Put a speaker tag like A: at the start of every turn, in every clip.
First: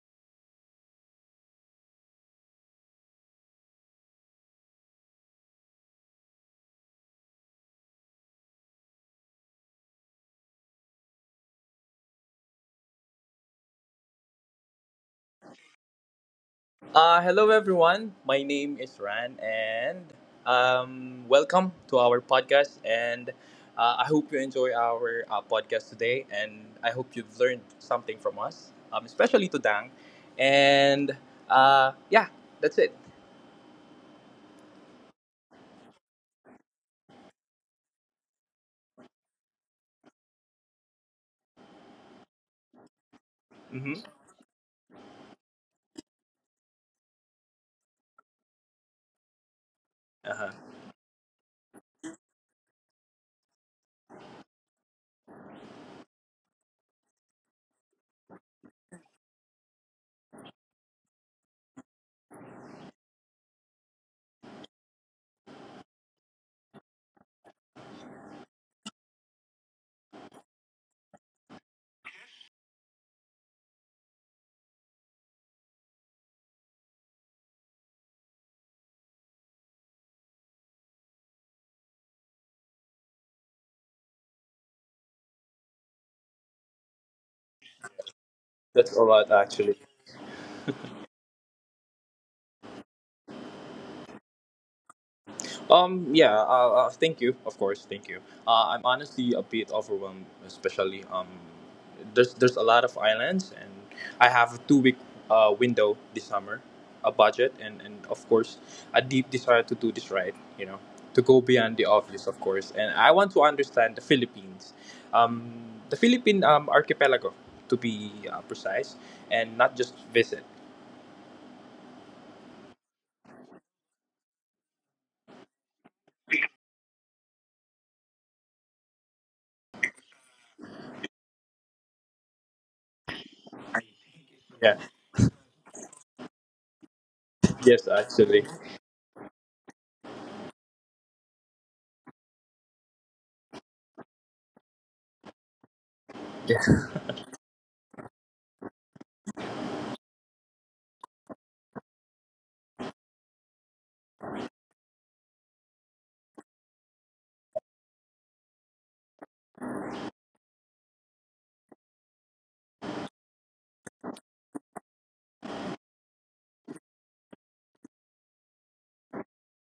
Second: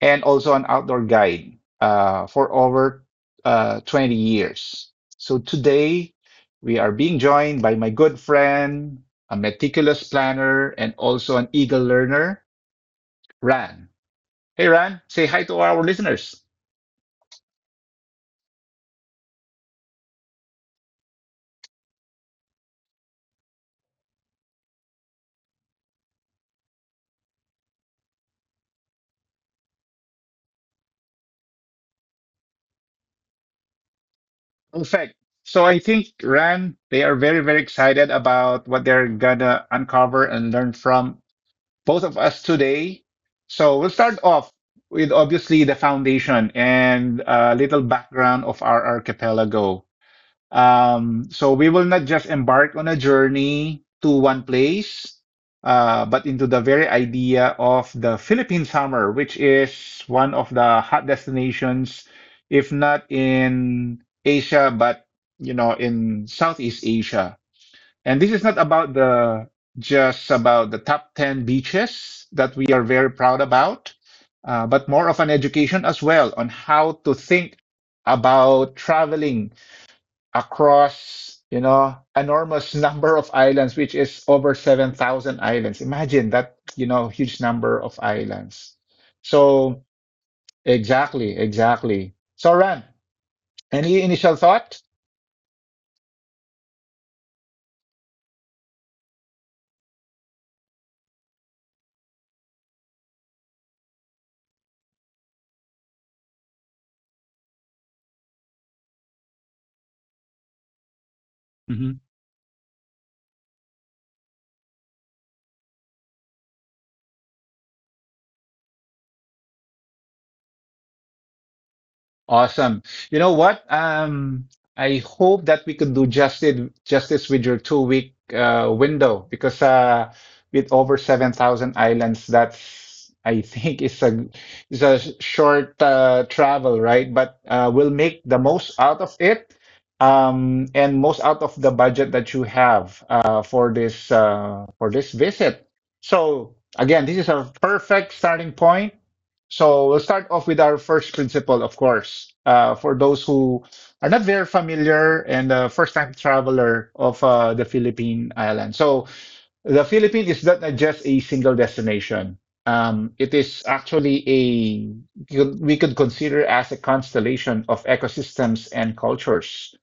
A: and also an outdoor guide for over 20 years. So today we are being joined by my good friend, a meticulous planner, and also an eagle learner, Ran. Hey, Ran, say hi to our listeners.
B: Hello everyone. My name is Ran, and welcome to our podcast. And I hope you enjoy our podcast today, and I hope you've learned something from us, especially to Dang. And yeah, that's it.
A: Perfect. So I think, Ran, they are very, very excited about what they're gonna uncover and learn from both of us today. So we'll
B: Mm-hmm.
A: start off with obviously the foundation and a little background of our archipelago.
B: Uh-huh.
A: So we will not just embark on a journey to one place, but into the very idea of the Philippine summer, which is one of the hot destinations, if not in Asia, but in Southeast Asia. And this is not about the just about the top 10 beaches that we are very proud about, but more of an education as well on how to think about traveling across, you know, enormous number of islands, which is over 7,000 islands. Imagine that, you know, huge number of islands.
B: That's all right, actually.
A: So exactly, exactly. So Ran, any initial thought?
B: Yeah, thank you, of course, thank you. I'm honestly a bit overwhelmed, especially there's a lot of islands, and I have a 2-week window this summer, a budget, and of course, a deep desire to do this right, to go beyond the obvious, of course, and I want to understand the Philippines, um, the Philippine archipelago, to be precise, and not just visit.
A: Awesome. You know what? I hope that we could do justice with your 2 week window because with over 7,000 islands, that's I think it's
B: Yeah.
A: a short travel, right? But we'll
B: Yes,
A: make the
B: actually.
A: most out of it and most out of the budget that you have for this for this visit. So
B: Yeah.
A: again, this is a perfect starting point. So we'll start off with our first principle, of course. For those who are not very familiar and first-time traveler of the Philippine island. So the Philippines is not just a single destination. It is actually a we could consider as a constellation of ecosystems and cultures.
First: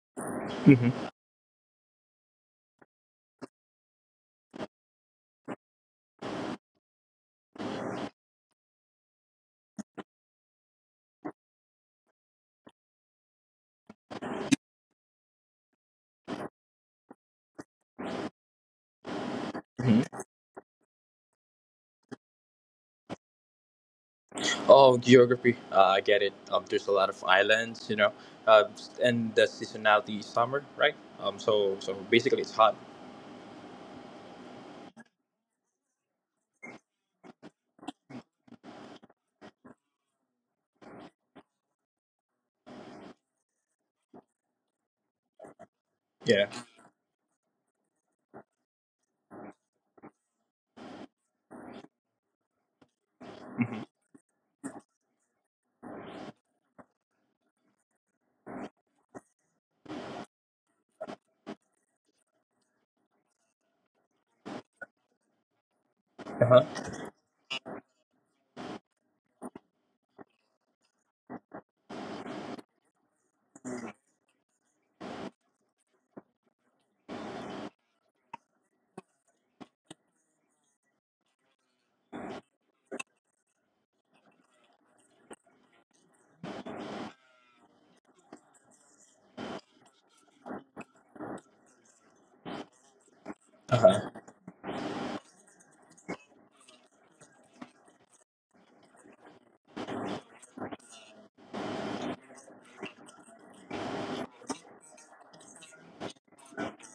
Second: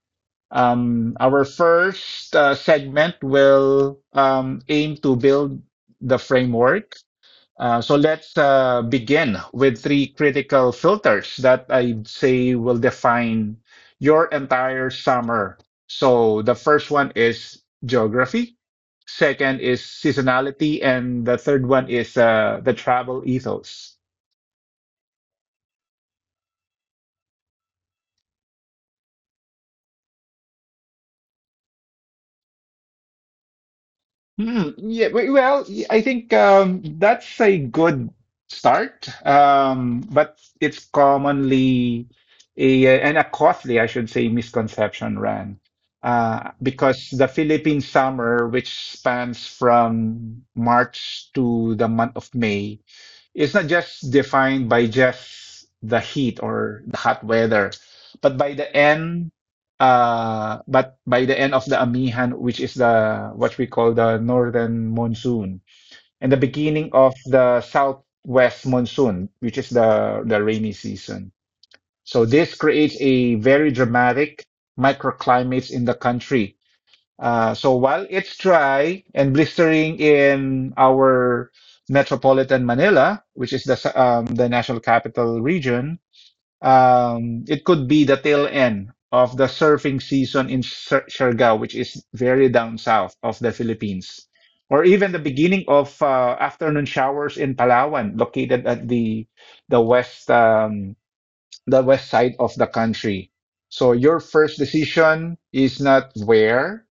B: Mhm.
A: Our first segment will aim to build the framework so let's begin with three critical filters that I'd say will define your entire summer. So the first one is geography, second is seasonality, and the third one is the travel ethos.
B: Oh, geography. I get it. There's a lot of islands, uh, and the seasonality is summer, right? So basically it's hot.
A: Well, I think that's a good start, but it's commonly a costly, I should say, misconception, Ran,
B: Yeah.
A: because the Philippine summer, which spans from March to the month of May, it's not
B: Hmm.
A: just defined by just the heat or the hot weather, but by the end. But by the end of the Amihan, which is the what we call the northern monsoon, and the
B: Uh huh.
A: beginning of the southwest monsoon, which is the rainy season. So this creates a very dramatic microclimates in the country. So while it's dry and blistering in our metropolitan Manila, which is the national capital region, it could be the tail end of the surfing season in Siargao, which is very down south of the
B: Uh huh.
A: Philippines, or even the beginning of afternoon showers in Palawan, located at the west um, the west side of the country. So your first decision is not where,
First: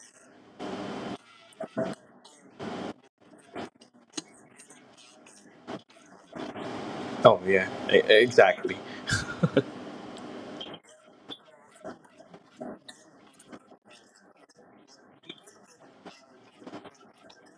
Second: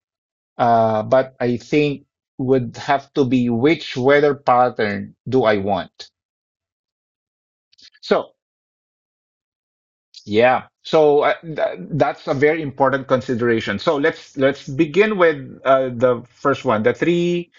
A: but I think would have to be: which weather pattern do I want?
B: Oh yeah.
A: So.
B: Exactly.
A: Yeah. So th that's a very important consideration. So let's begin with the first one, the three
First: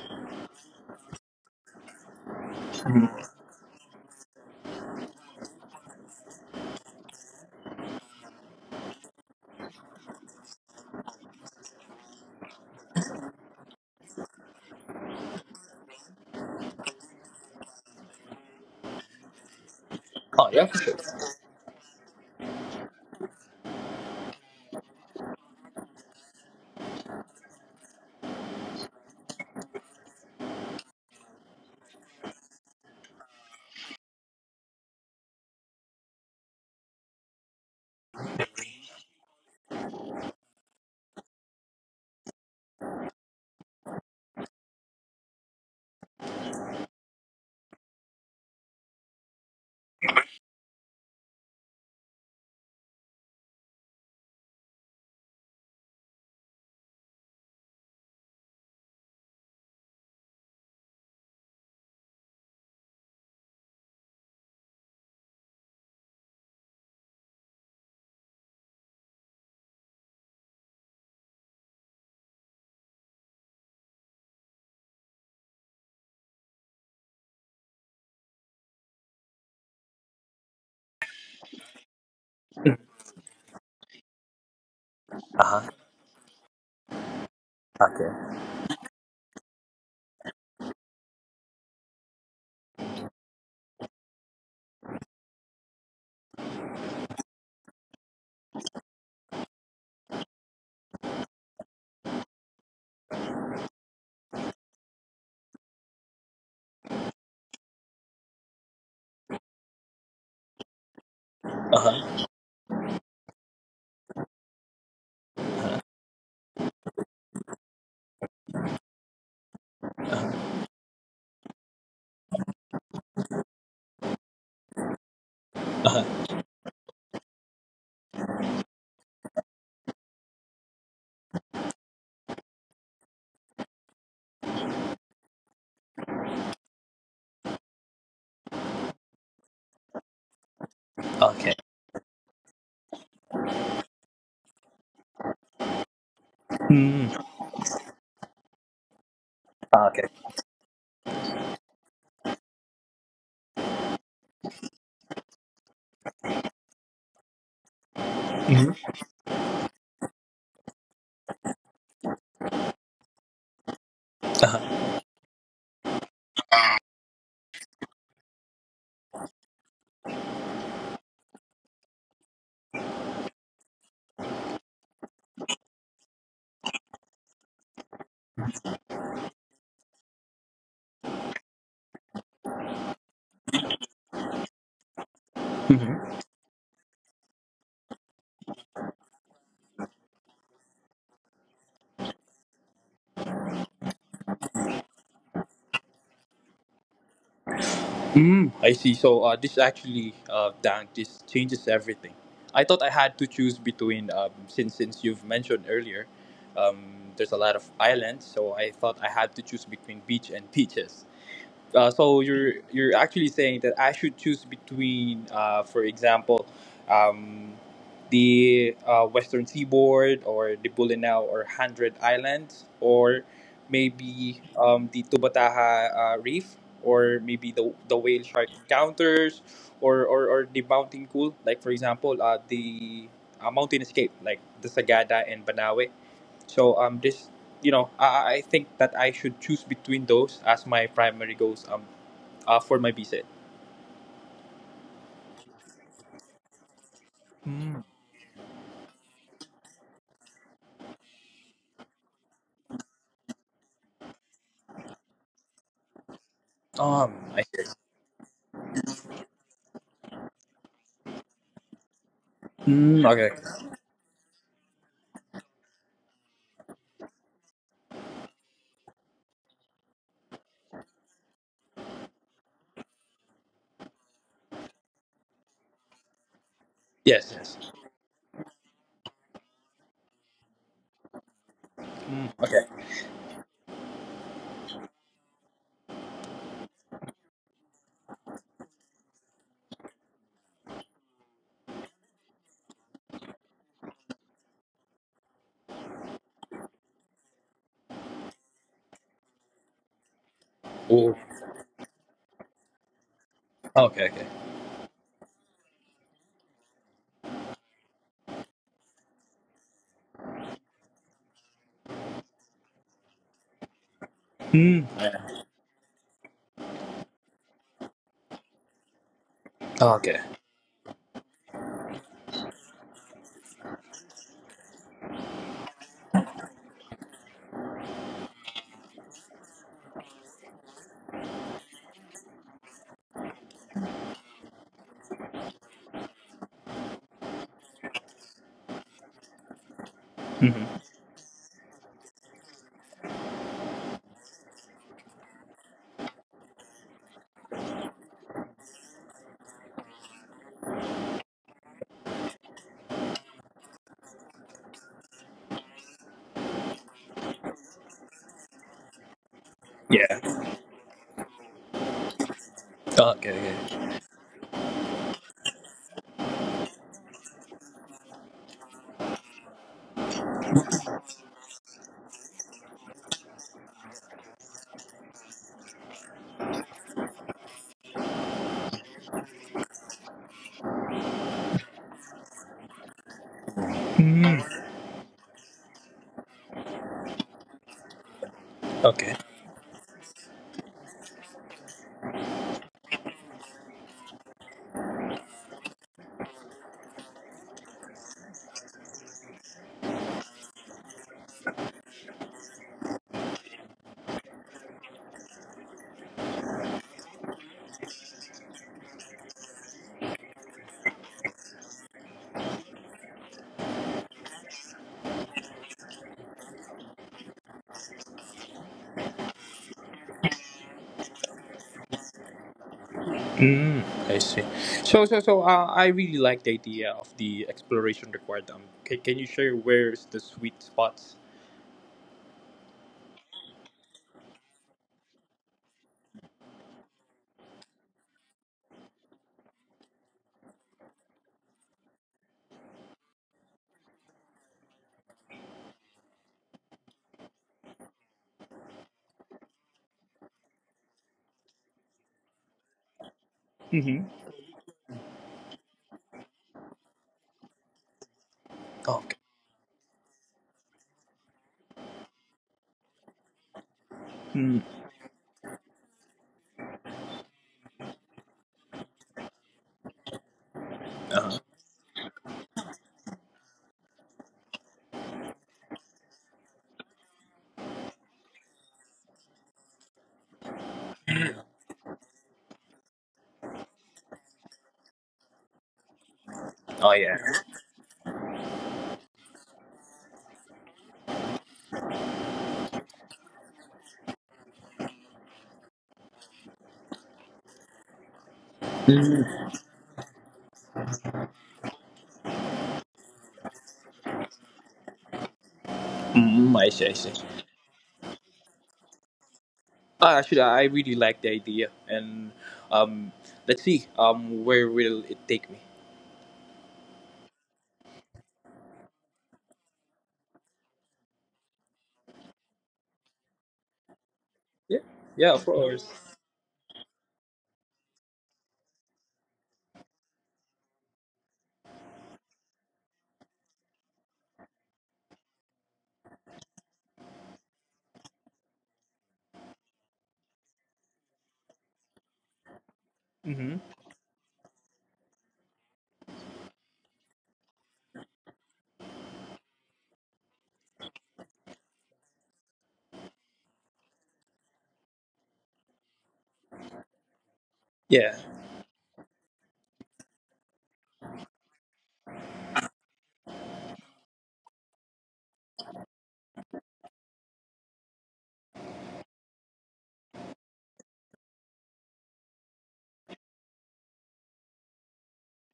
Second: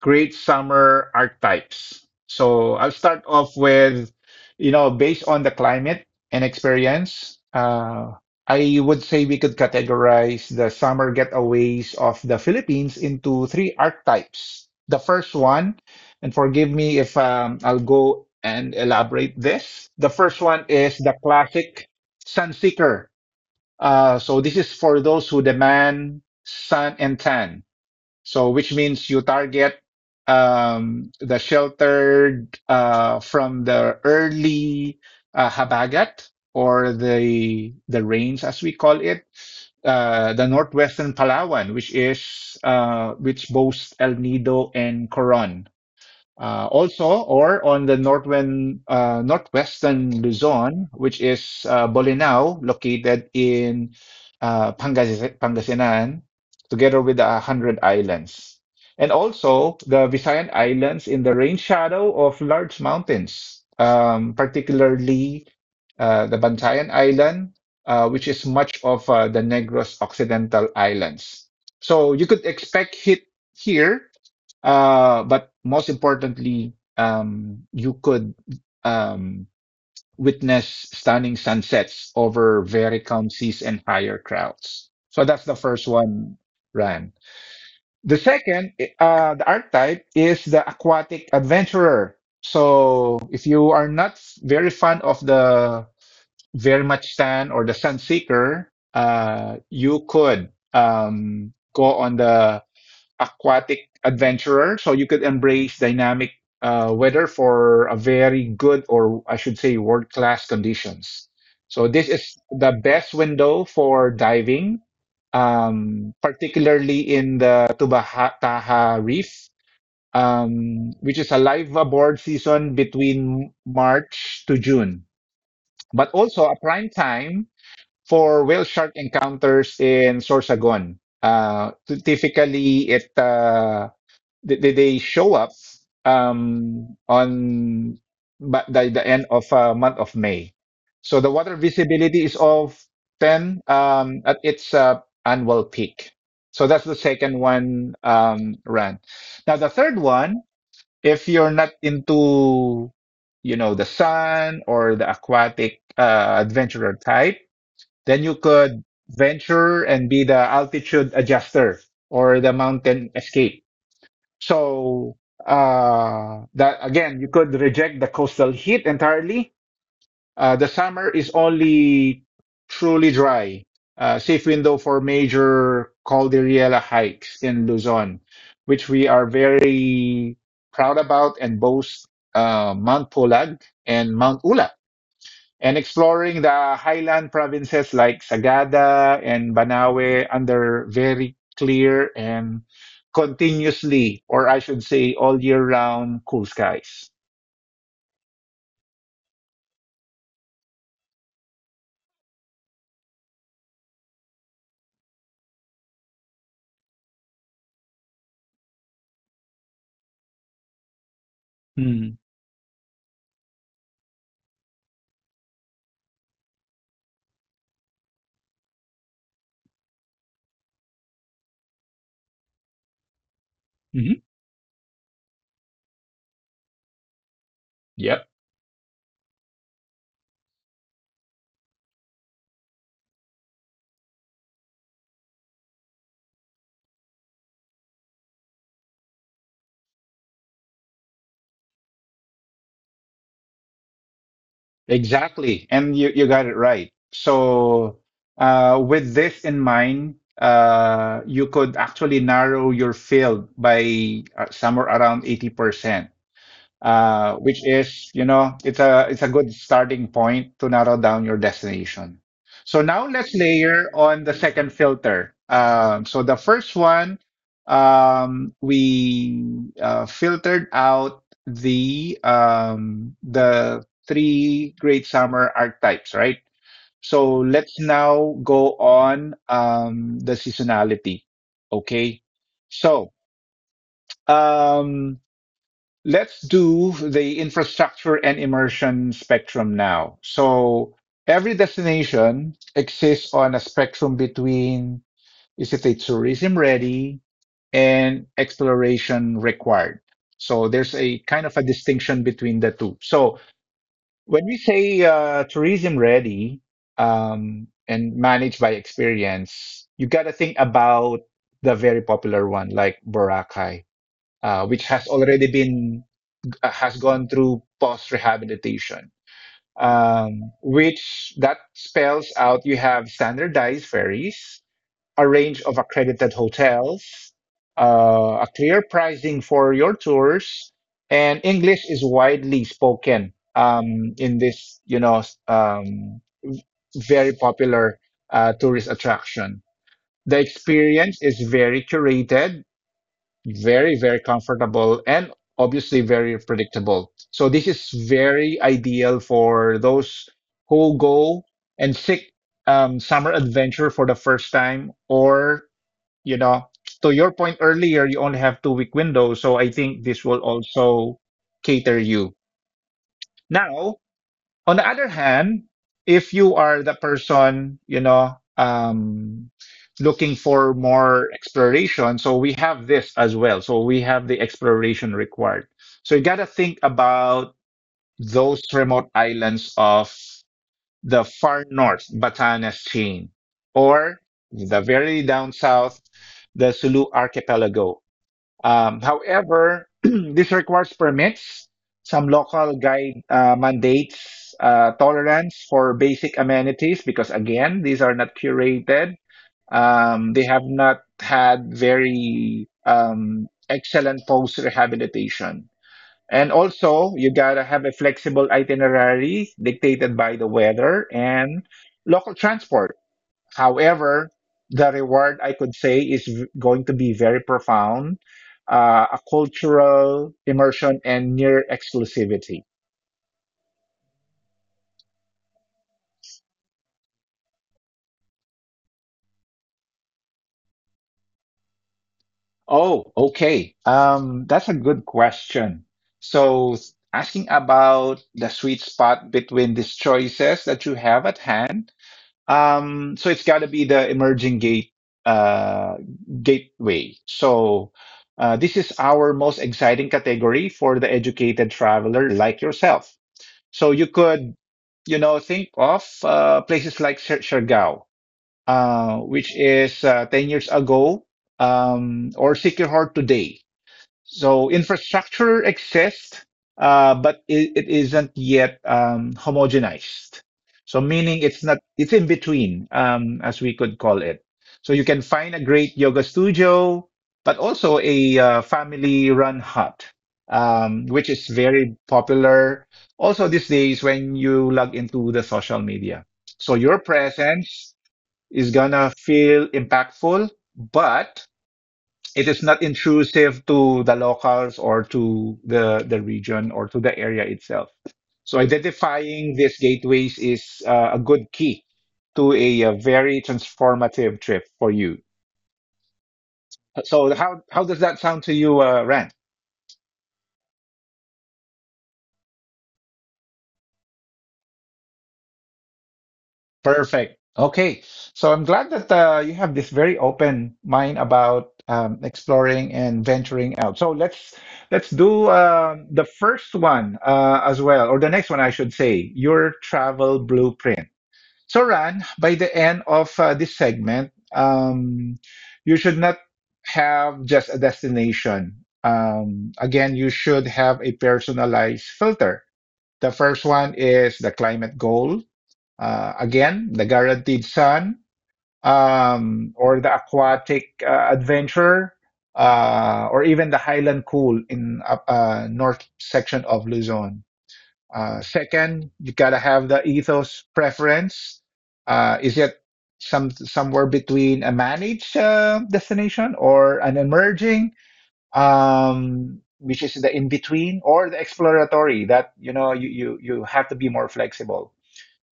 A: great summer archetypes. So I'll start off with, you know, based on the climate and experience, I would say we could categorize the summer getaways of the Philippines into three archetypes. The first one, and forgive me if I'll go and elaborate this. The first
B: Oh yeah.
A: one
B: For sure.
A: is the classic sun seeker. So this is for those who demand sun and tan. So, which means you target the sheltered from the early Habagat or the rains, as we call it, the northwestern Palawan, which is which boasts El Nido and Coron. Also, or on the northern, northwestern Luzon, which is Bolinao, located in Pangasinan, together with the 100 Islands. And also the Visayan Islands in the rain shadow of large mountains, particularly the Bantayan Island, which is much of the Negros Occidental Islands. So you could expect heat here but most importantly, you could um, witness stunning sunsets over very calm seas and higher crowds. So that's the
B: Uh huh.
A: first one, Ran. The
B: Okay.
A: second, the archetype is the aquatic adventurer. So if you are not very fond of the very much sun or the sun seeker, you could go on the aquatic adventurer, so you could embrace dynamic weather for a very good, or I should say, world class conditions.
B: Uh
A: So this
B: huh.
A: is the best window for diving, particularly in the Tubaha Taha Reef, which is a live aboard season between March to June, but also a prime time for whale shark encounters in Sorsogon. Typically, it they show up on by the end of month of May. So the
B: Okay.
A: water visibility is of 10 at its annual peak. So that's the
B: Mm.
A: second one run. Now the third one, if you're not into the sun or the aquatic adventurer type, then you could venture and be the altitude adjuster or the mountain escape.
B: Okay.
A: So that again, you could reject the coastal heat entirely. The summer is only truly dry. Safe window for major Cordillera hikes in Luzon, which we are very proud about and boast Mount Pulag and Mount Ula and exploring the highland provinces like Sagada and Banawe under very clear and continuously, or I should say, all year round cool skies.
B: Mm, I see. So this actually, Dan, this changes everything. I thought I had to choose between, since you've mentioned earlier, um, there's a lot of islands, so I thought I had to choose between beach and beaches.
A: Mhm.
B: So you're actually saying that I should choose between, for example, um, the Western Seaboard or the Bulinaw or Hundred Islands or maybe the Tubataha Reef or maybe the whale
A: Yep,
B: shark encounters or the mountain cool like for example the mountain escape like the Sagada and Banawe. So this you know I think that I should choose between those as my primary goals for my visa.
A: exactly. And you got it right.
B: Mm.
A: So, with this in mind, you could actually narrow your field by somewhere around 80%. Uh,
B: I
A: which
B: see.
A: is, you know, it's a good starting point to narrow down your destination. So
B: Mm.
A: now
B: Okay.
A: let's layer on the second filter. So the first one, we filtered out the three great summer archetypes, right?
B: Yes.
A: So
B: Yes.
A: let's now go on the seasonality. Okay,
B: Mm. Okay.
A: so. Um, Let's do the infrastructure and immersion spectrum now. So every destination exists on a spectrum between is it a tourism ready and exploration required. So there's
B: Oh.
A: a kind of a distinction between the two. So
B: Okay. Okay.
A: when we say tourism ready and managed by experience, you got to think about the very popular one like Boracay,
B: Mm.
A: which has already been has gone through post rehabilitation,
B: Okay.
A: which that spells out you have standardized ferries, a range of accredited hotels, a clear pricing for your tours, and English is widely spoken in this, very popular tourist attraction. The
B: Mhm.
A: experience is very curated, very, very comfortable and obviously very predictable. So this is very ideal for those who go and seek summer adventure for the first time, or you know, to your point earlier, you only have 2 week window. So I think this
B: Yeah.
A: will also cater you.
B: Oh, okay. Okay.
A: Now, on the other hand, if you are the person, you know, um, looking for more exploration, so we have this as well. So we have the exploration required. So you got to think about those remote islands of the far north Batanes chain or
B: Mm.
A: the very down south, the Sulu archipelago.
B: Okay.
A: However, this requires permits, some local guide mandates tolerance for basic amenities because, again, these are not curated. They have not had very excellent post rehabilitation. And also, you gotta have a flexible itinerary dictated by the weather and local transport. However, the reward I could say is going to be very profound, a cultural immersion and near exclusivity.
B: Mm. I see. So, I really like the idea of the exploration required. Can you share where's the sweet spots?
A: Oh, okay. That's a good question. So asking about the sweet spot between these choices that you have at hand. So it's got to be the emerging uh, gateway. So this is our most exciting category for the educated traveler like yourself. So
B: Mhm.
A: you could, you know, think of places like Siargao,
B: Oh, okay.
A: which is 10 years ago, or Siquijor today.
B: Mm.
A: So infrastructure exists, but it isn't yet homogenized. So meaning it's not it's in between, as we could call it. So you can find a great yoga studio, but also a family-run hut, which is very popular also these days when you log into the social media. So
B: Oh,
A: your
B: yeah.
A: presence is gonna feel impactful, but it is not intrusive to the locals or to the region or to the area itself. So
B: Mm,
A: identifying these gateways is a good key to a, very transformative trip for you.
B: mm, I see. I see.
A: So how does that sound to you, Ran?
B: Actually, I really like the idea, and um, let's see where will it take me?
A: Perfect. Okay. So I'm glad that you have this very open mind about exploring and venturing out. So let's
B: Yeah,
A: let's
B: yeah, of
A: do
B: course.
A: the first one as well, or the next one, I should say, your travel blueprint. So Ran, by the end of this segment, you should not have just a destination. Again, you should have a personalized filter. The
B: Mm-hmm.
A: first one is the climate goal, again, the Guaranteed Sun, or the Aquatic Adventure, or even the Highland Cool in north section of Luzon.
B: Yeah.
A: Second, you gotta have the ethos preference. Is it somewhere between a managed destination or an emerging, which is the in between, or the exploratory? That you know you have to be more flexible,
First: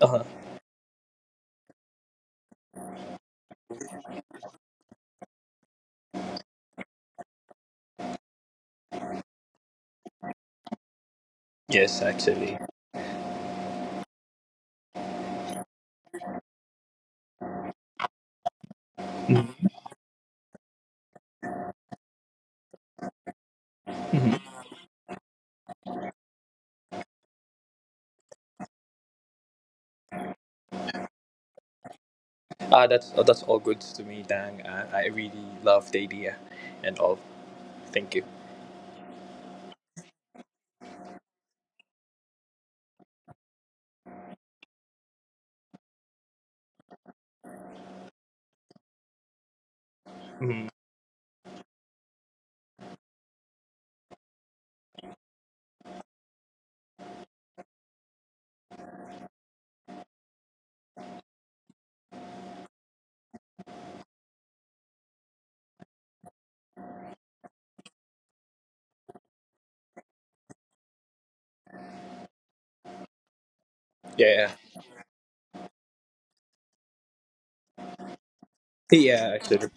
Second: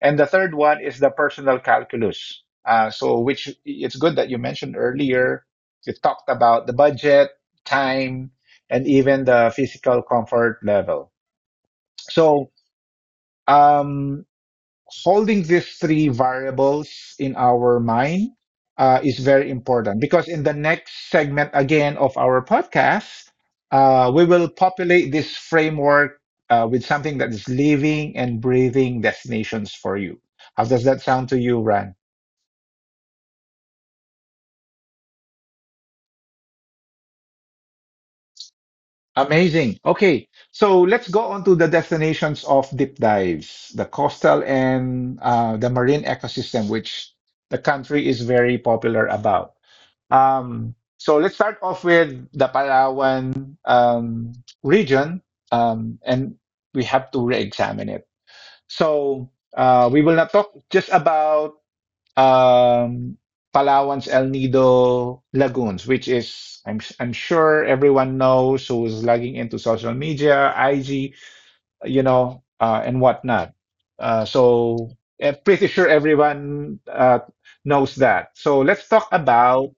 B: Uh
A: and
B: huh.
A: the third one is the personal calculus. So, which it's good that you mentioned earlier. You talked about the budget, time, and even the physical comfort level.
B: Yes,
A: So,
B: actually.
A: um, holding these three variables in our mind is very important because in the next segment again of our podcast, we will
B: Mm-hmm.
A: populate this framework with something that is living and breathing destinations for you. How does that sound to you, Ran?
B: That's all good to me, Dang. I really love the idea, and all. Thank you.
A: Amazing. Okay, so let's go on to the destinations of deep dives, the coastal and the marine ecosystem, which the country is very popular about.
B: Mm-hmm.
A: So let's start off with the Palawan region, and we have to re-examine it. So we will not talk just about um, Palawan's El Nido lagoons, which is I'm sure everyone knows who is logging into social media, IG, you know, and whatnot.
B: Yeah.
A: So I'm pretty sure everyone knows that. So let's talk
B: Yeah, actually.
A: about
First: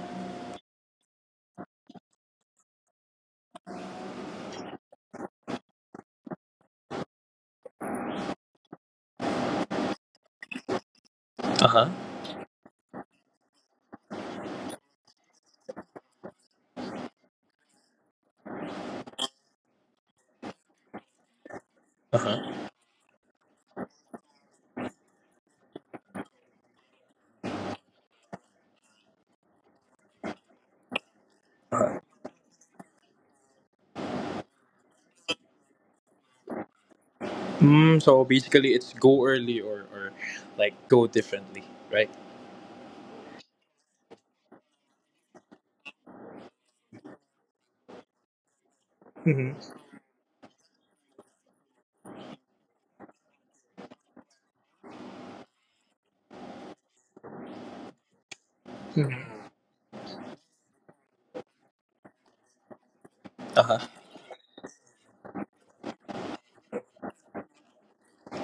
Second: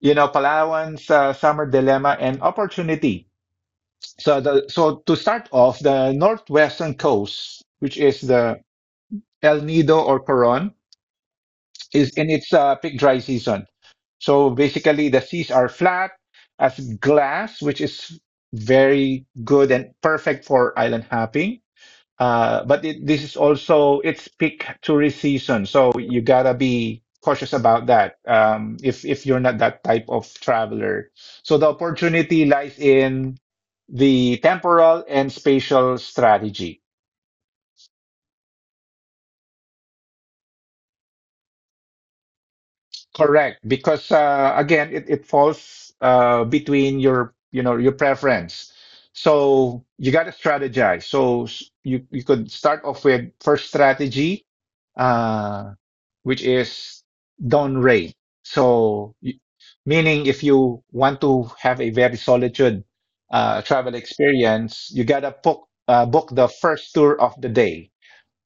A: you know, Palawan's summer dilemma and opportunity. So, so to start off, the northwestern coast, which is the El Nido or Coron,
B: Uh huh.
A: is in its peak dry season. So basically, the seas are flat as glass, which is very good and perfect for island hopping.
B: Uh huh.
A: But this is also it's peak tourist season, so you gotta be cautious about that. If you're not that type of traveler, so the opportunity lies in the temporal and spatial strategy.
B: So basically, it's go early or like go differently, right?
A: Correct, because again, it falls between your, you know, your preference.
B: Mm-hmm.
A: So you got to strategize. So you you could start off with first strategy, uh, which is down rate. So meaning if you want to have a very solitude
B: Uh huh.
A: travel experience, you gotta book the first tour of the day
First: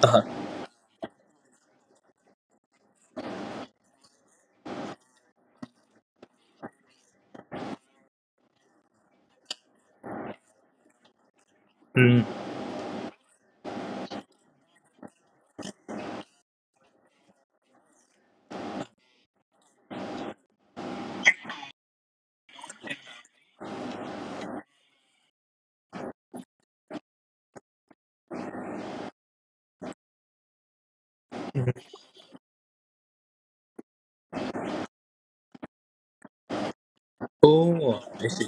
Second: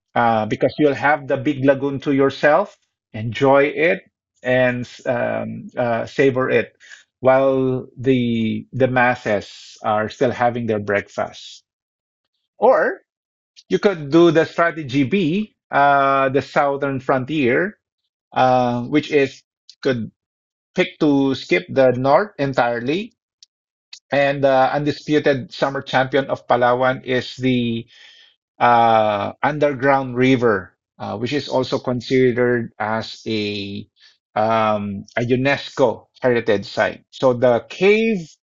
B: Uh huh.
A: because you'll have the big lagoon to yourself, enjoy it and savor it, while the masses are still having their breakfast.
B: Mm.
A: Or you could do the strategy B, the southern frontier, which is could pick to skip the north entirely. And undisputed summer champion of Palawan is the underground river, which is also considered as a UNESCO heritage site. So the
B: Oh,
A: cave,
B: I see.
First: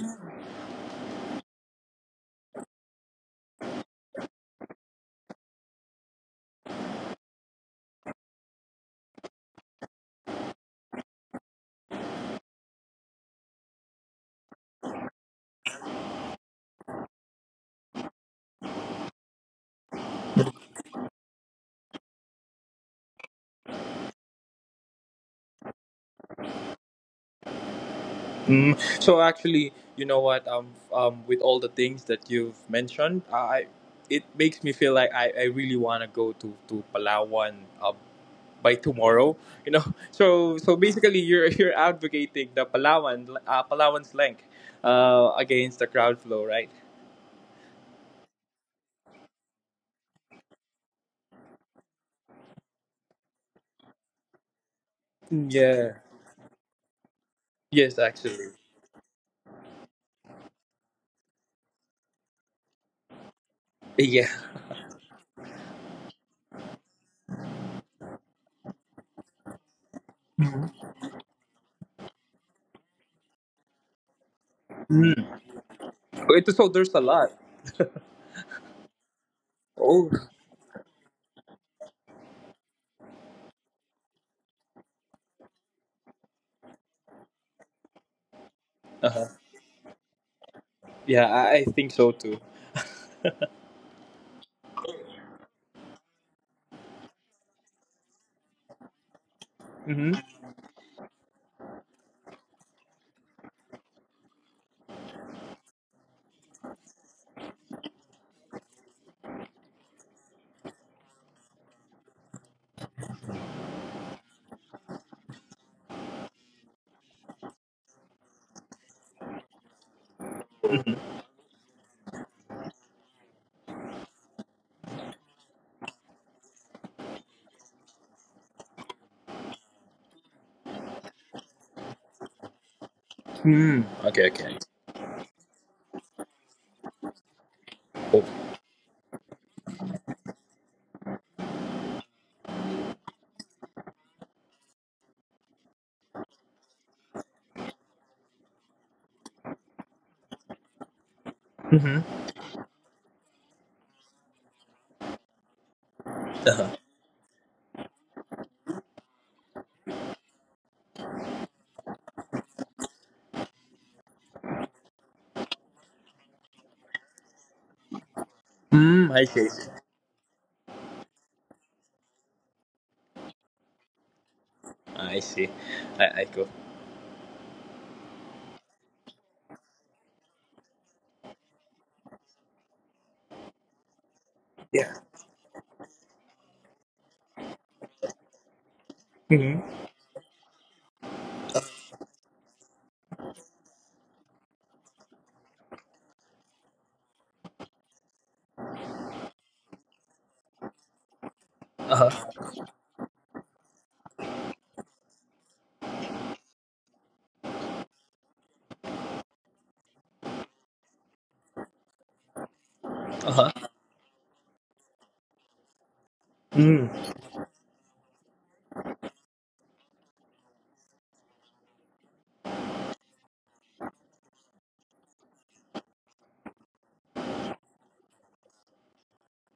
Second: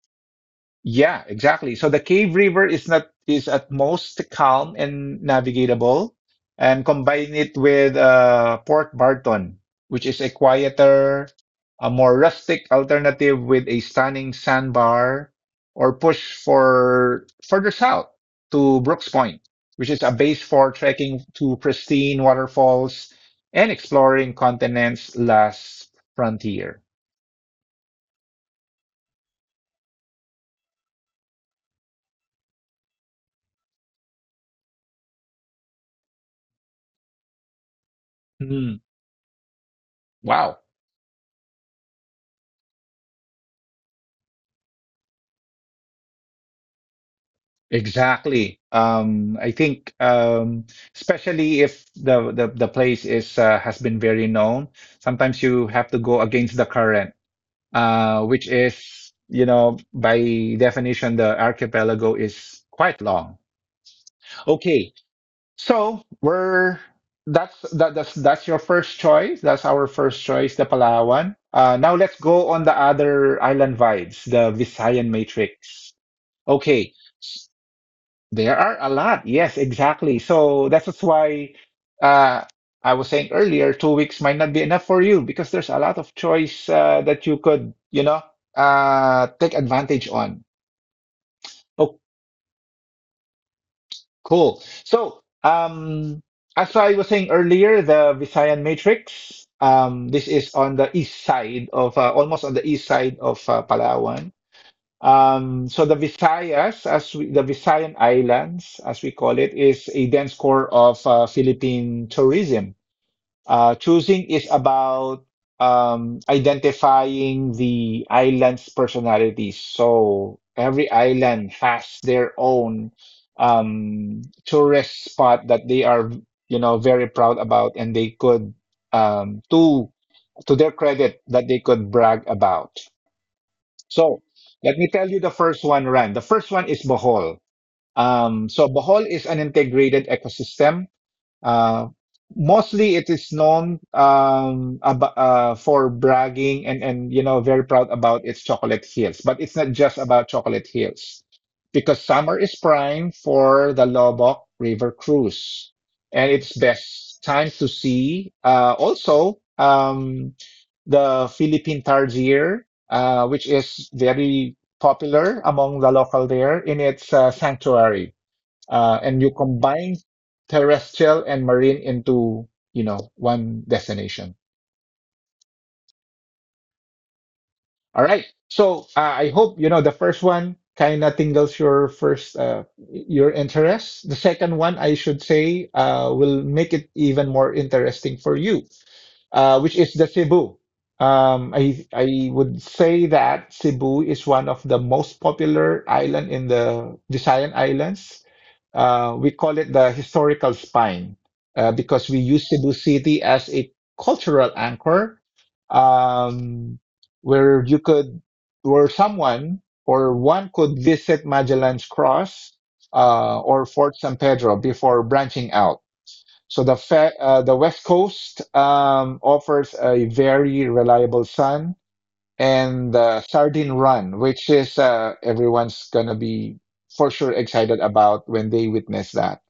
A: yeah, exactly. So the cave river is not, is at most calm and navigatable, and combine it with Port Barton, which is a quieter, a more rustic alternative with a stunning sandbar, or push for further south to Brooks Point, which is a base for trekking to pristine waterfalls and exploring continent's last frontier.
B: So actually, you know what? With all the things that you've mentioned, I it makes me feel like I really want to go to Palawan um, by
A: Hmm.
B: tomorrow. You know, so
A: Wow.
B: so basically, you're you're advocating the Palawan Palawan's length, against the crowd flow, right?
A: Exactly. I think, especially if the place is has been very known, sometimes you have
B: Yeah.
A: to go against the current,
B: Yes, actually.
A: which is, you know, by definition, the archipelago is quite long.
B: Yeah.
A: Okay, so we're that's your first choice. That's our first choice, the Palawan. Now let's go on the other island vibes, the Visayan
B: Mm.
A: Matrix.
B: So there's
A: Okay.
B: a lot.
A: There are a lot. Yes,
B: Oh.
A: exactly. So that's just why uh, I was saying earlier, 2 weeks might not be enough for you because there's a lot of choice that you could, you know,
B: Uh-huh.
A: take advantage on.
B: Yeah, I think
A: Oh,
B: so too.
A: cool. So, as I was saying earlier, the Visayan Matrix,
B: Mm-hmm.
A: this is on the east side of, almost on the east side of Palawan. So the Visayas, as we, the Visayan Islands, as we call it, is a dense core of Philippine tourism. Choosing is about identifying the island's personalities. So every island has their own tourist spot that they are, you know, very proud about, and they could, um, to to their credit, that they could brag about.
B: Mm. Okay.
A: So
B: Okay.
A: let me tell you the first one, Ran. The first one is Bohol.
B: Oh.
A: So Bohol is an integrated ecosystem, uh, mostly it is known for bragging and you know very proud about its chocolate hills. But it's not just about chocolate hills, because
B: Mm-hmm.
A: summer is prime for the Lobok River cruise, and it's
B: Uh-huh.
A: best time to see. Also, the Philippine Targier, which is very popular among the local there in its sanctuary,
B: Mm, I
A: and you
B: see.
A: combine terrestrial and marine into you know one destination.
B: I see. I go.
A: All right. So I hope you know the first one kind of tingles your first your interest. The second one,
B: Yeah.
A: I should say, will make it even more interesting for you,
B: Mm-hmm.
A: which is the Cebu. I would say that Cebu is one of the most popular island in the Visayan Islands. We call it the historical spine
B: Uh
A: because we
B: huh.
A: use Cebu City as a cultural anchor. Um, where you could, where someone or one could visit Magellan's Cross
B: Uh huh.
A: or Fort San Pedro before branching out. So
B: Mm.
A: the West Coast offers a very reliable sun and the Sardine Run, which is everyone's gonna be for sure excited about when they witness that.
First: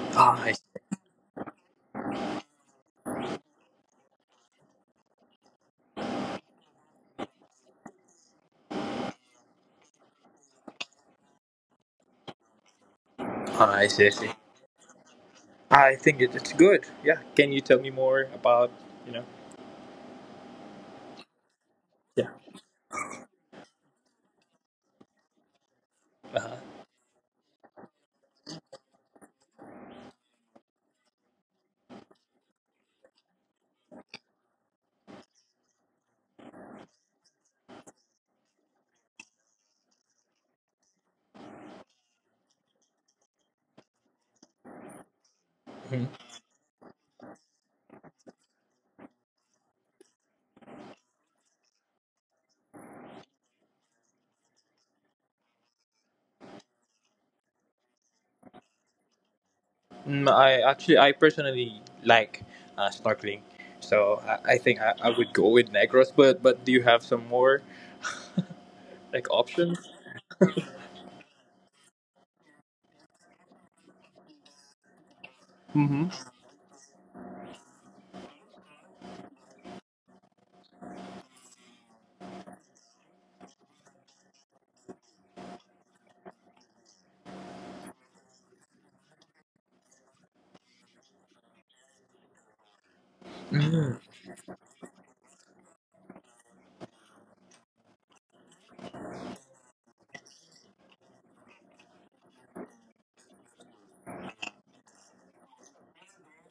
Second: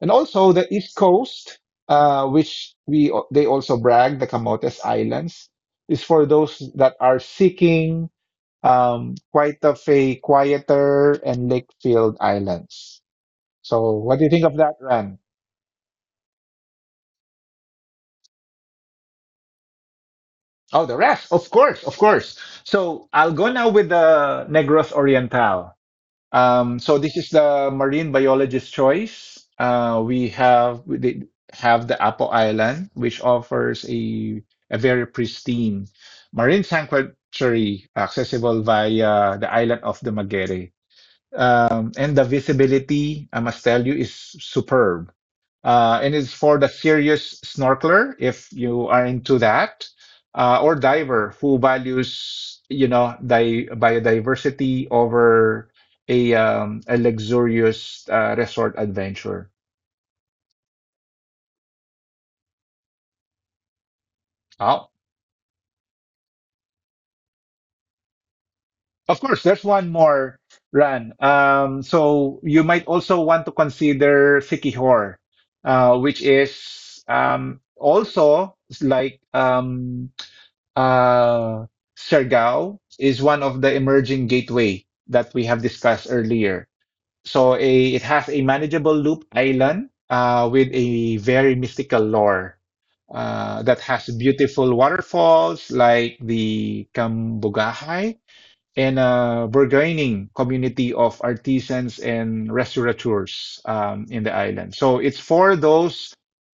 A: And
B: Ah, I
A: also the
B: see.
A: East Coast, which we they also brag the Camotes Islands is for those that are seeking quite of a quieter and lake-filled Islands.
B: Ah, I
A: So,
B: see. I
A: what do
B: see.
A: you think of that, Ran?
B: I think it's good. Yeah. Can you tell me more about you know?
A: Oh, the rest, of course, of
B: Yeah.
A: course. So, I'll go now with the Negros Oriental.
B: Uh huh.
A: So, this is the marine biologist's choice. We did have the Apo Island, which offers a very pristine marine sanctuary accessible via the island of the Magere. And the visibility, I must tell you, is superb.
B: Mm.
A: And it's for the serious snorkeler, if you are into that, or diver who values, you know, di biodiversity over a luxurious resort adventure.
B: I actually, I personally like snorkeling, so I think
A: Oh.
B: I would go with Negros. But do you have some more
A: Of
B: like
A: course, there's
B: options?
A: one more, run. So you might also want to consider Sikihor, which
B: Mm-hmm.
A: is also like uh, Siargao is one of the emerging gateway that we have discussed earlier. So a, it has a manageable loop island with a very mystical lore that has beautiful waterfalls like the Kambugahai in a burgeoning community of artisans and restaurateurs in the island. So it's for those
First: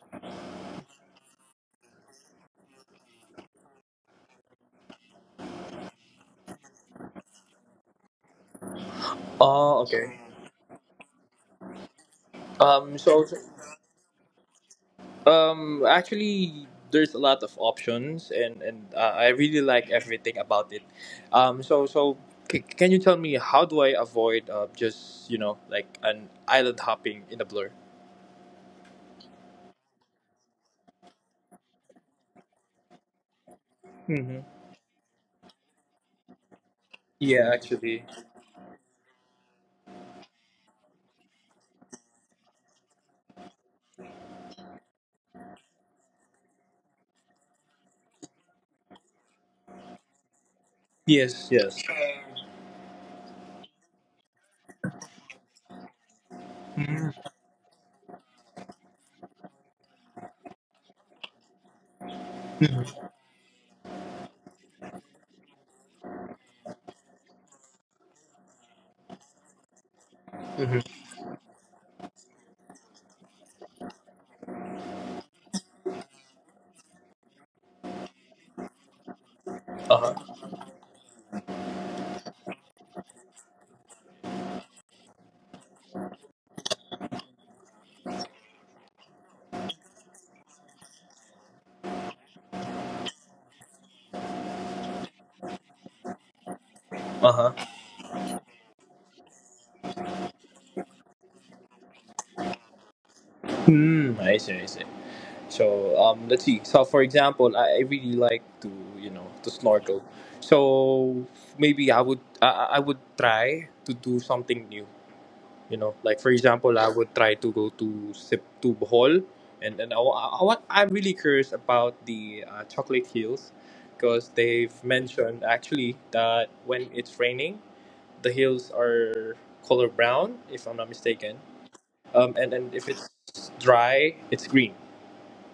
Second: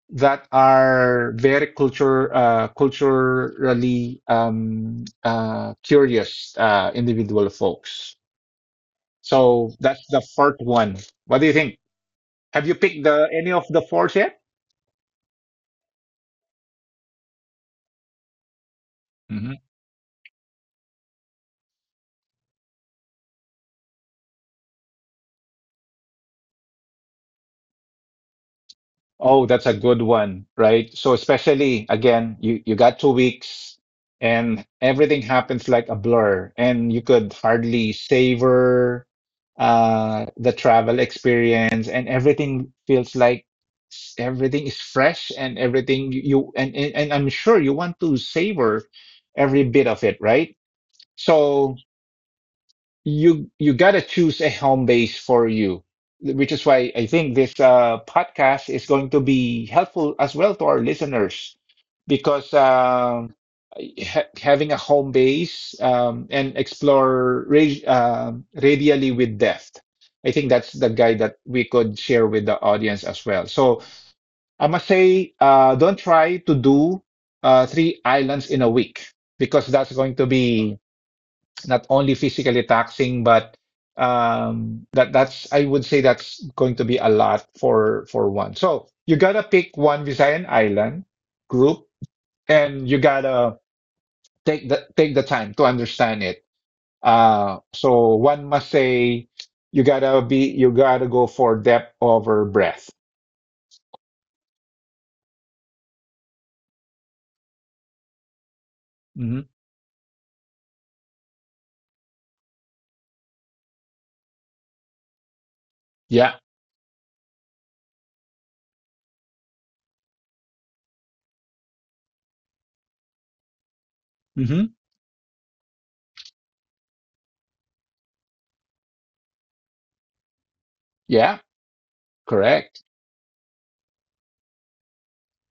A: that are very culture culturally curious individual folks. So
B: Oh,
A: that's
B: okay.
A: the fourth one. What do you think? Have you picked
B: So.
A: the any of the fours yet?
B: Actually, there's a lot of options, and I
A: Mm-hmm.
B: really like everything about it. So can you tell me how do I avoid just like an island hopping in a blur?
A: Oh, that's a good one, right? So especially again, you got 2 weeks
B: Mm-hmm.
A: and everything happens like a blur and you could
B: Yeah,
A: hardly
B: actually,
A: savor the travel experience and everything feels like everything is fresh and everything and I'm sure you want to savor every bit of it, right?
B: yes,
A: So
B: yes.
A: you gotta choose a home base for you, which is why I think this podcast is going to be helpful as well to our listeners because ha having a home base and explore radially with depth. I think that's the
B: Mm-hmm.
A: guide that we could share with the audience as well. So I must say, don't try to do 3 islands in a week because
B: Uh
A: that's going to
B: huh.
A: be, it's not only physically taxing, but that's I would say that's going to be a lot for one. So you gotta pick one Visayan island group, and you gotta take the time to understand it.
B: Uh huh.
A: So one must say you gotta go for depth over breadth.
B: Hmm. I see. I see. So, let's see. So for example, I really like to to
A: Hmm.
B: snorkel. So maybe I would try to do something new. You know, like for
A: Yeah.
B: example, I would try to go to Bohol, and what I'm really curious about the Chocolate Hills, because they've
A: Hmm.
B: mentioned actually that when it's raining, the hills are color brown, if I'm not mistaken,
A: Yeah.
B: and
A: Correct.
B: if it's dry, it's green.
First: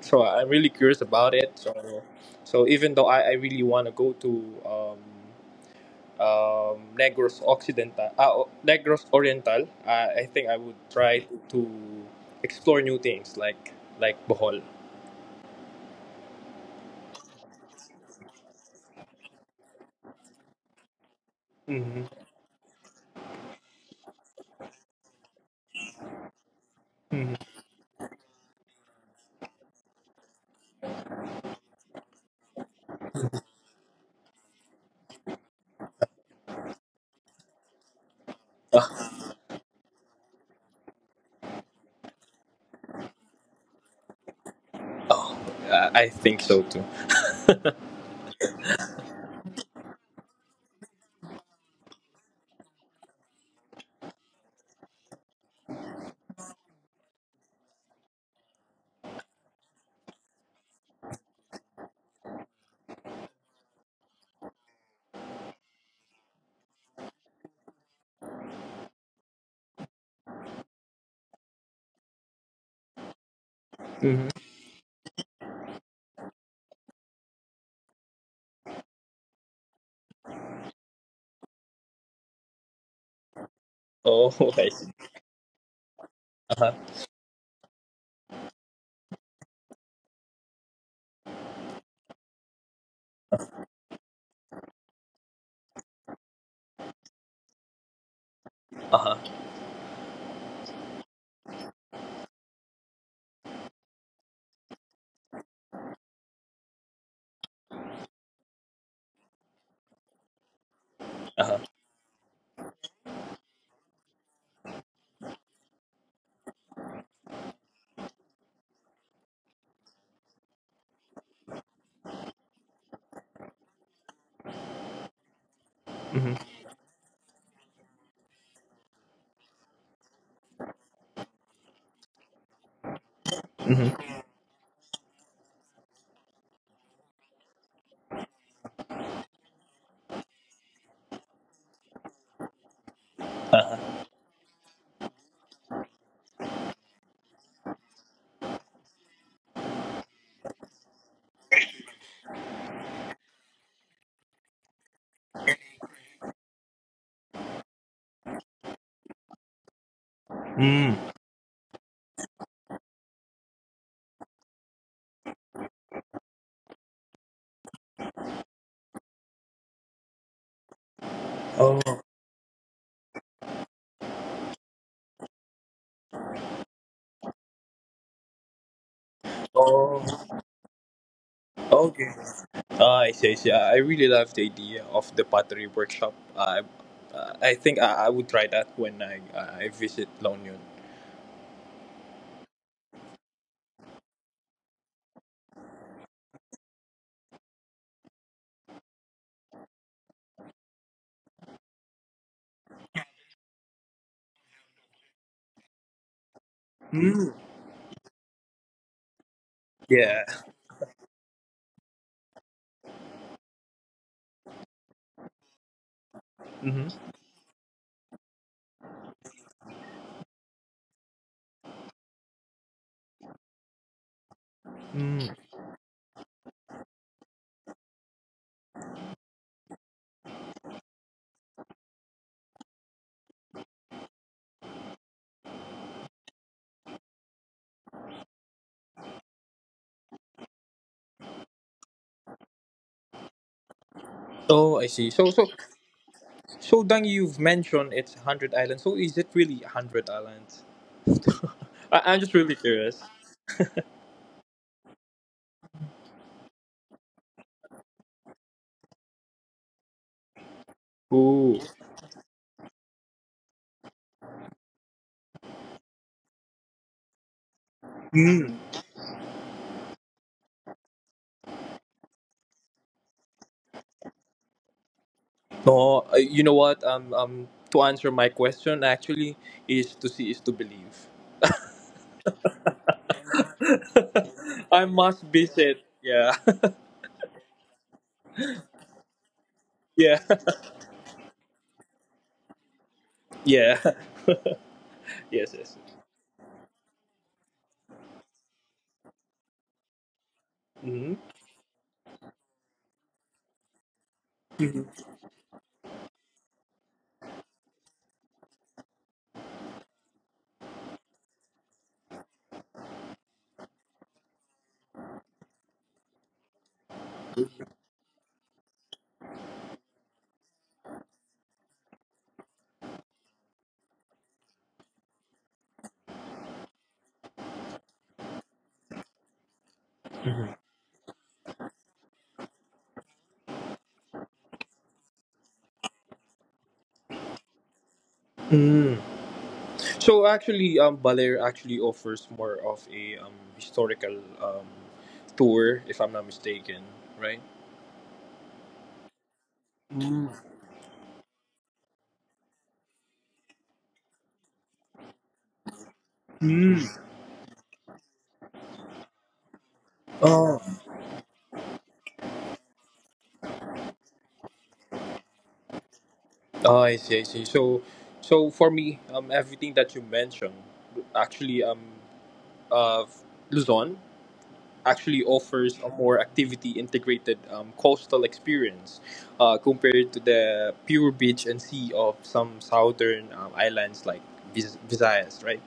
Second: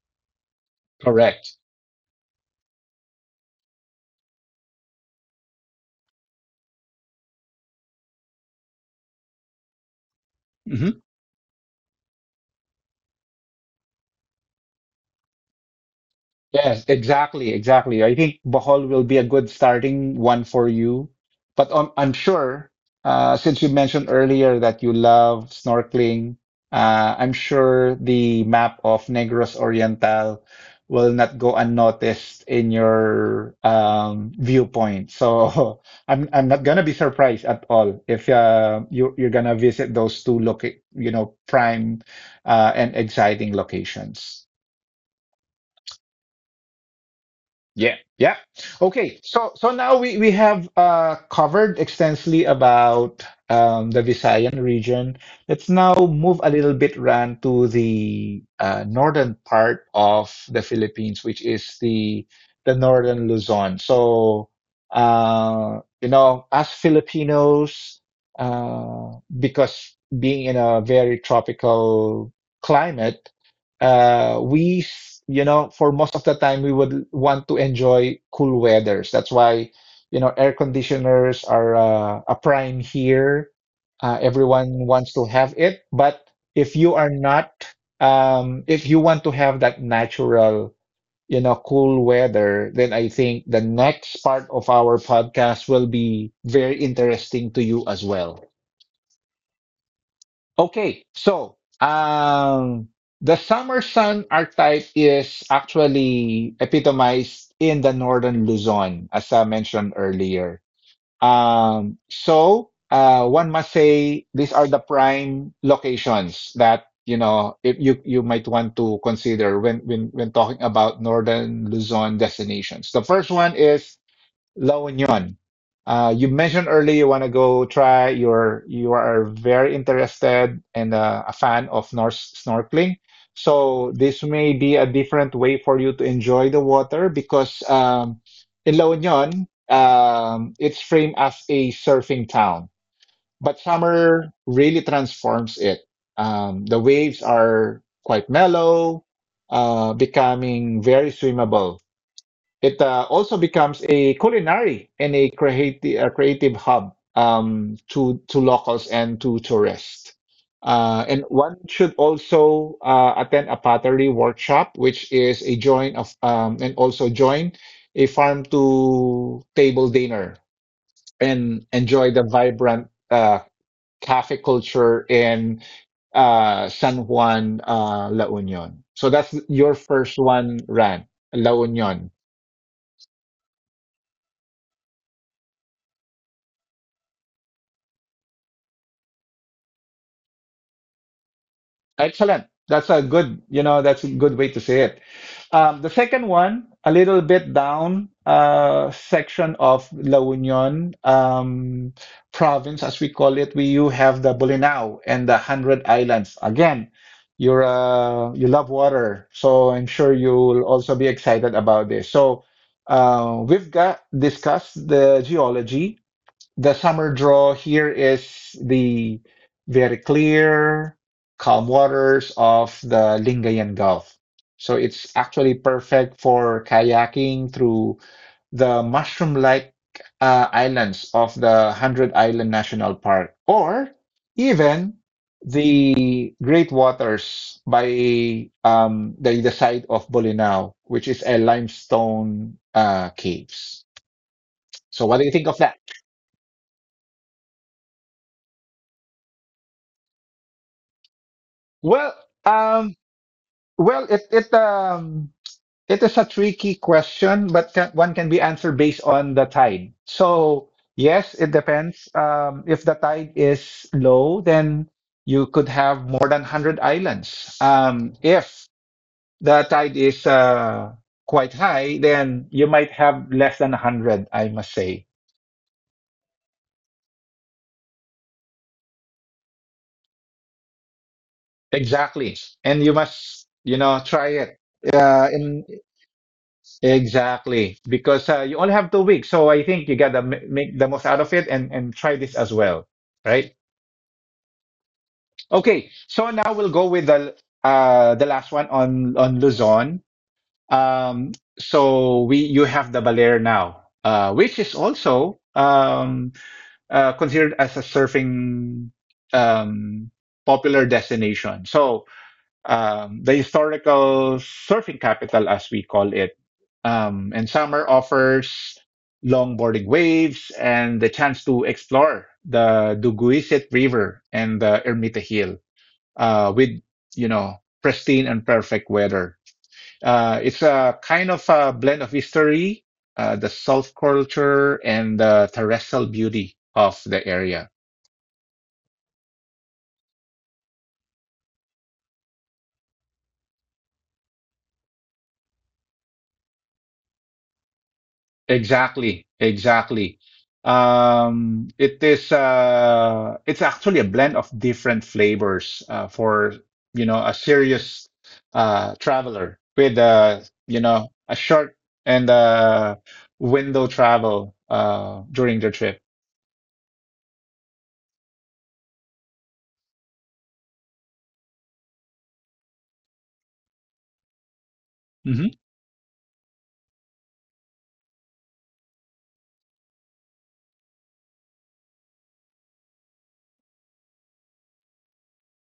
B: So I'm really curious about it.
A: Correct.
B: So even though I really want to go to um, Negros Occidental, Negros Oriental, I think I would
A: Mhm.
B: try to explore new things like Bohol.
A: Yes, exactly, exactly. I think Bohol will be a good starting one for you. But
B: Hmm.
A: I'm sure, since you mentioned earlier that you love snorkeling, I'm
B: Hmm.
A: sure the map of Negros Oriental will not go unnoticed in your viewpoint. So I'm not gonna be surprised at all if
B: Oh,
A: you're gonna visit those two loca prime and exciting locations.
B: I think so too.
A: Yeah, yeah. Okay, so now we have covered extensively about the Visayan region. Let's now move a little bit Ran to the northern part of the Philippines, which is the northern Luzon. So you know, as Filipinos, because being in a very tropical climate,
B: Hmm.
A: you know, for most of the time, we would want to enjoy cool weathers. That's why, you know, air conditioners are a prime here.
B: Oh, I
A: Everyone
B: see.
A: wants to have it. But
B: Uh huh.
A: if you are not, if you want to have that natural, you know, cool weather, then I think the next part of our podcast will be very interesting to you as well.
B: Uh huh.
A: Okay, so the summer sun archetype is actually epitomized in the northern Luzon, as I mentioned earlier.
B: Uh huh.
A: One must say these are the prime locations that you know if you you might want to consider when when talking about northern Luzon destinations. The first one is Launion. Uh, you
B: Mm-hmm.
A: mentioned earlier you want to go try. You are very interested and a fan of Norse snorkeling. So
B: Mm-hmm.
A: this may be a different way for you to enjoy the water because in La Union, it's framed as a surfing town, but summer really transforms it. The waves are quite mellow, becoming very swimmable. It also becomes a culinary and a creative hub to locals and to tourists.
B: Mm.
A: And one should also attend a pottery workshop, which is a join of and also join a farm to table dinner and
B: Oh,
A: enjoy the vibrant cafe culture in San Juan, La Union. So that's your
B: oh,
A: first one, Ran, La
B: okay.
A: Union.
B: Ah, I see. I see. I really love the idea of the pottery workshop. I, I think I would try that when I visit Longyon.
A: Excellent. That's a good, you know, that's a good way to say it. The second one, a little bit down section of La Union province, as we call it, we you have the Bolinao and the Hundred Islands. Again,
B: Mm.
A: you love water, so I'm sure
B: Yeah.
A: you'll also be excited about this. So we've got discussed the geology. The
B: Mhm.
A: summer draw here is the very clear, calm waters of the Lingayen Gulf. So it's actually perfect for kayaking through the mushroom-like islands of the Hundred Island National Park, or even the Great Waters by the side of Bolinao, which is a limestone caves.
B: Oh, I see.
A: So, what
B: So
A: do you
B: so
A: think of that?
B: So, Dang, you've mentioned it's 100 Islands. So, is it really 100 Islands? I'm
A: Well,
B: just really curious.
A: um, Well, it is a tricky question, but one can be answered based on the tide. So yes,
B: Ooh.
A: it depends. If the tide is low, then you could have more than 100 islands.
B: Mm.
A: If the tide is quite high, then you might have less than 100, I must say.
B: No, you know what? To answer my question, actually, is to see is to believe.
A: Exactly. And you must, you know, try it.
B: I must
A: In
B: visit. Yeah.
A: Exactly, because you only have 2 weeks, so I think you
B: Yeah.
A: gotta make the most out of it and try this as well, right?
B: Yeah. Yes, yes.
A: Okay, so now we'll go with the last one on Luzon. Um, so we you have the Baler now, which is also considered as a surfing um popular destination. So the historical surfing capital, as we call it. And summer offers longboarding waves and the chance to explore the Duguisit River and the Ermita Hill with, you know, pristine and perfect weather. It's a kind of a blend of history, the self culture, and the terrestrial beauty of the area.
B: So actually, Baler actually offers more of a historical tour, if I'm not mistaken, right?
A: Exactly, exactly. It's actually a blend of different flavors for
B: Mm.
A: you know a serious traveler with
B: Oh.
A: you know a short and window travel during their trip.
B: Oh, I see, I see. So, for me, everything that you mentioned, actually, uh, Luzon actually
A: Mm-hmm.
B: offers a more activity integrated coastal experience compared to the pure beach and sea of some southern islands like Visayas, right?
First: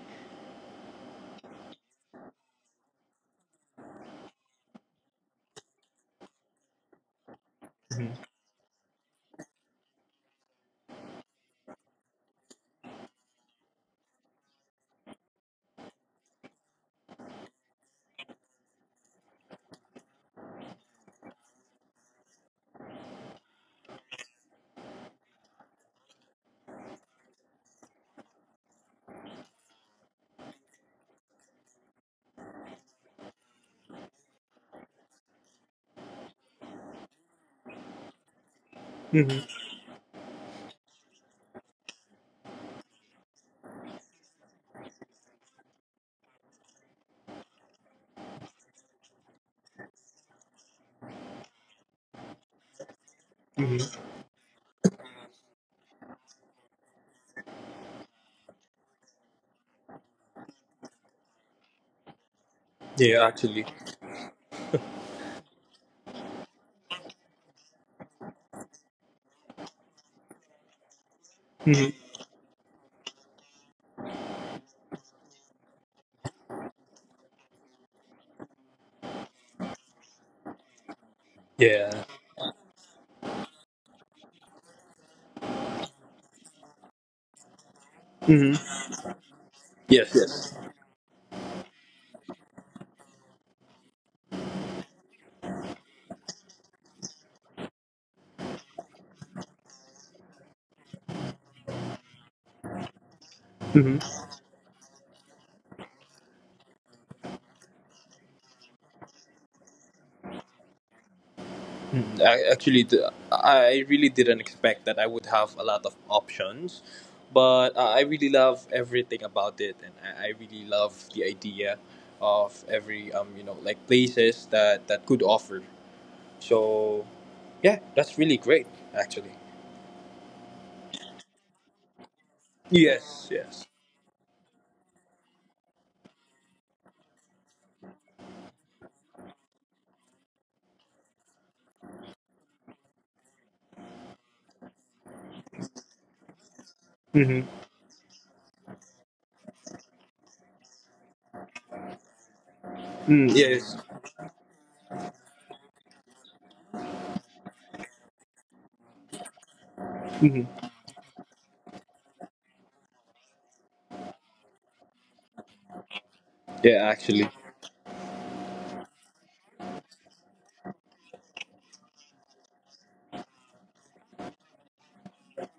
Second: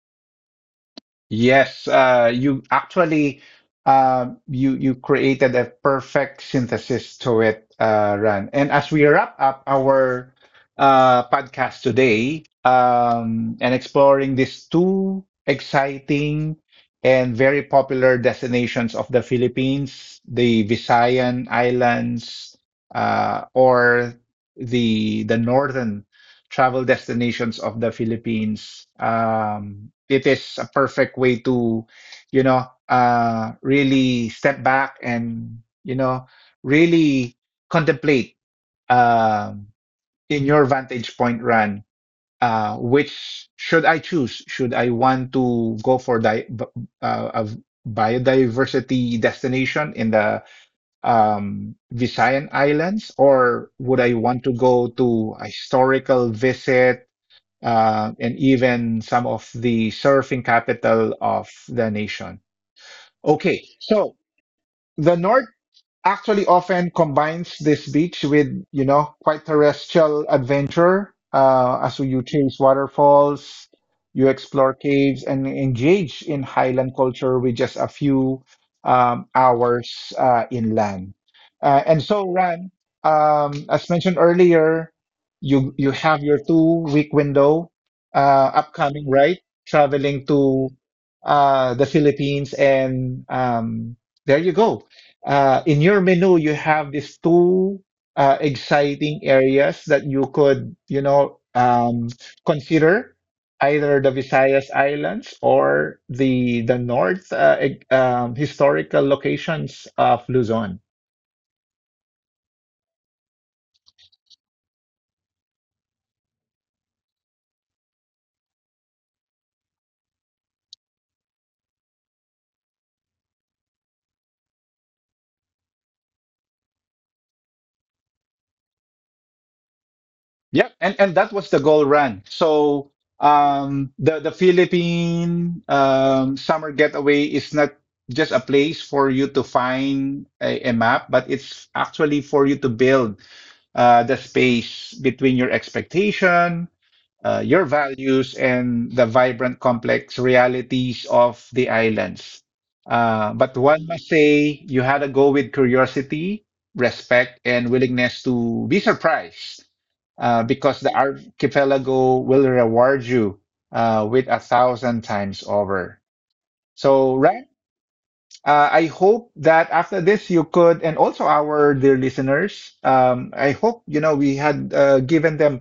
A: Yes, you actually you created a perfect synthesis to it, Ran. And as we wrap up our podcast today, and exploring these two exciting and very popular destinations of the Philippines, the Visayan Islands, or the northern travel destinations of the Philippines. It is a perfect way to, you know, really step back and, you know, really contemplate um, in your vantage point run, which should I choose? Should I want to go for a biodiversity destination in the Visayan Islands, or would I want to go to a historical visit? Uh, and even some of the surfing capital of the nation.
B: Yeah,
A: Okay,
B: actually.
A: so the North actually often combines this beach with, you know, quite terrestrial adventure, as you chase waterfalls, you explore caves, and engage in highland culture with just a few hours inland. And
B: Yeah.
A: so, Ran, as mentioned earlier, you have your two-week window upcoming, right?
B: Yes.
A: Traveling
B: Yes.
A: to the Philippines, and there you go in your menu you have these two exciting areas that you could you know consider either the Visayas Islands or the north, historical locations of Luzon.
B: I actually, d- I really didn't expect that I would have a lot of options, but I really love everything about it, and I really love the idea of every like places that could offer. So, yeah, that's really great actually.
A: Yeah, and that was the goal run. So
B: Yes, yes.
A: the Philippine summer getaway is not just a place for you to find a map, but it's actually for you to build the space between your expectation, your
B: Mm-hmm.
A: values and the vibrant, complex realities of the islands.
B: Mm,
A: But
B: yes.
A: one must say you had a go with curiosity, respect, and willingness to be surprised
B: Mm-hmm.
A: because the archipelago will reward you with a thousand times over.
B: Yeah,
A: So,
B: actually.
A: I hope that after this you could, and also our dear listeners, I hope you know we had given them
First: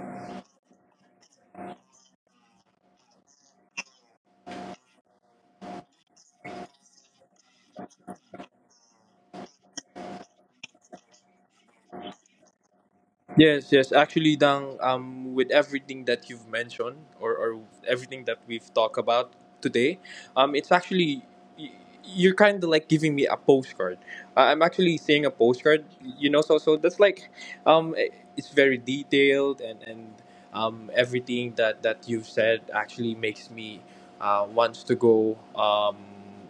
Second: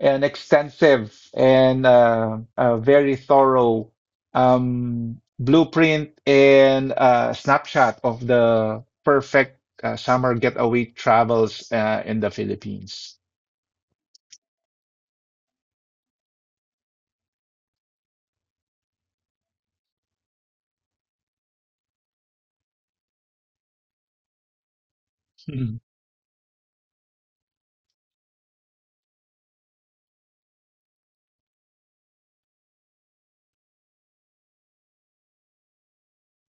A: an extensive and very thorough blueprint and snapshot of the perfect summer getaway travels in the Philippines.
B: Yes, yes. Actually, Dang, with everything that you've mentioned or everything that we've talked about today, it's actually y- you're kind of like giving me a postcard. I'm actually seeing a postcard, you know. So, that's like, um, i- it's very detailed and everything that you've said actually makes me wants to go um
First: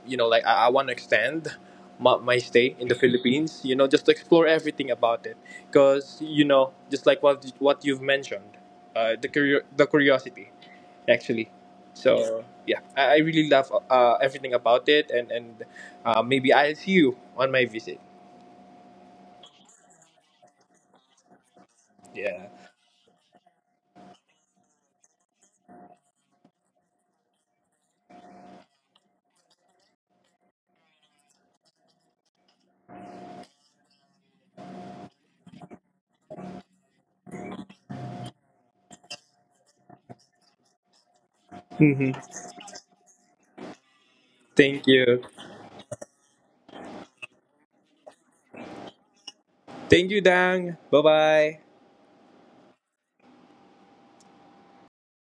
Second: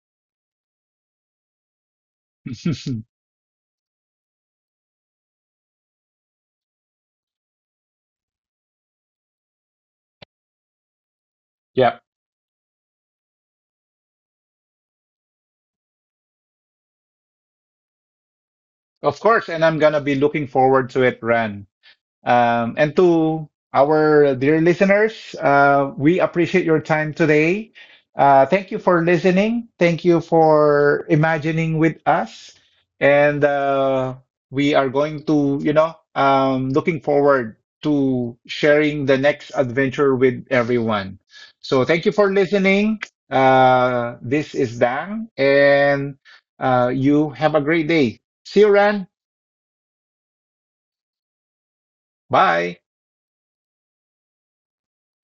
B: you know like I want to extend my stay in the Philippines, just to explore everything about it because just like what you've mentioned the curiosity actually.
A: Yeah,
B: So yeah, I really love everything about it and maybe I'll see you on my visit.
A: of course, and I'm gonna be looking forward to it, Ran.
B: Yeah.
A: And to our dear listeners, we appreciate your time today. Thank you for listening. Thank you for imagining with us. And we are going to, you know, looking forward to sharing the next adventure with everyone. So thank
B: Hmm.
A: you for listening. This is
B: Thank you,
A: Dang, and you have a great day. See you, Ran.
B: thank you, Dang. Bye bye.
A: Bye.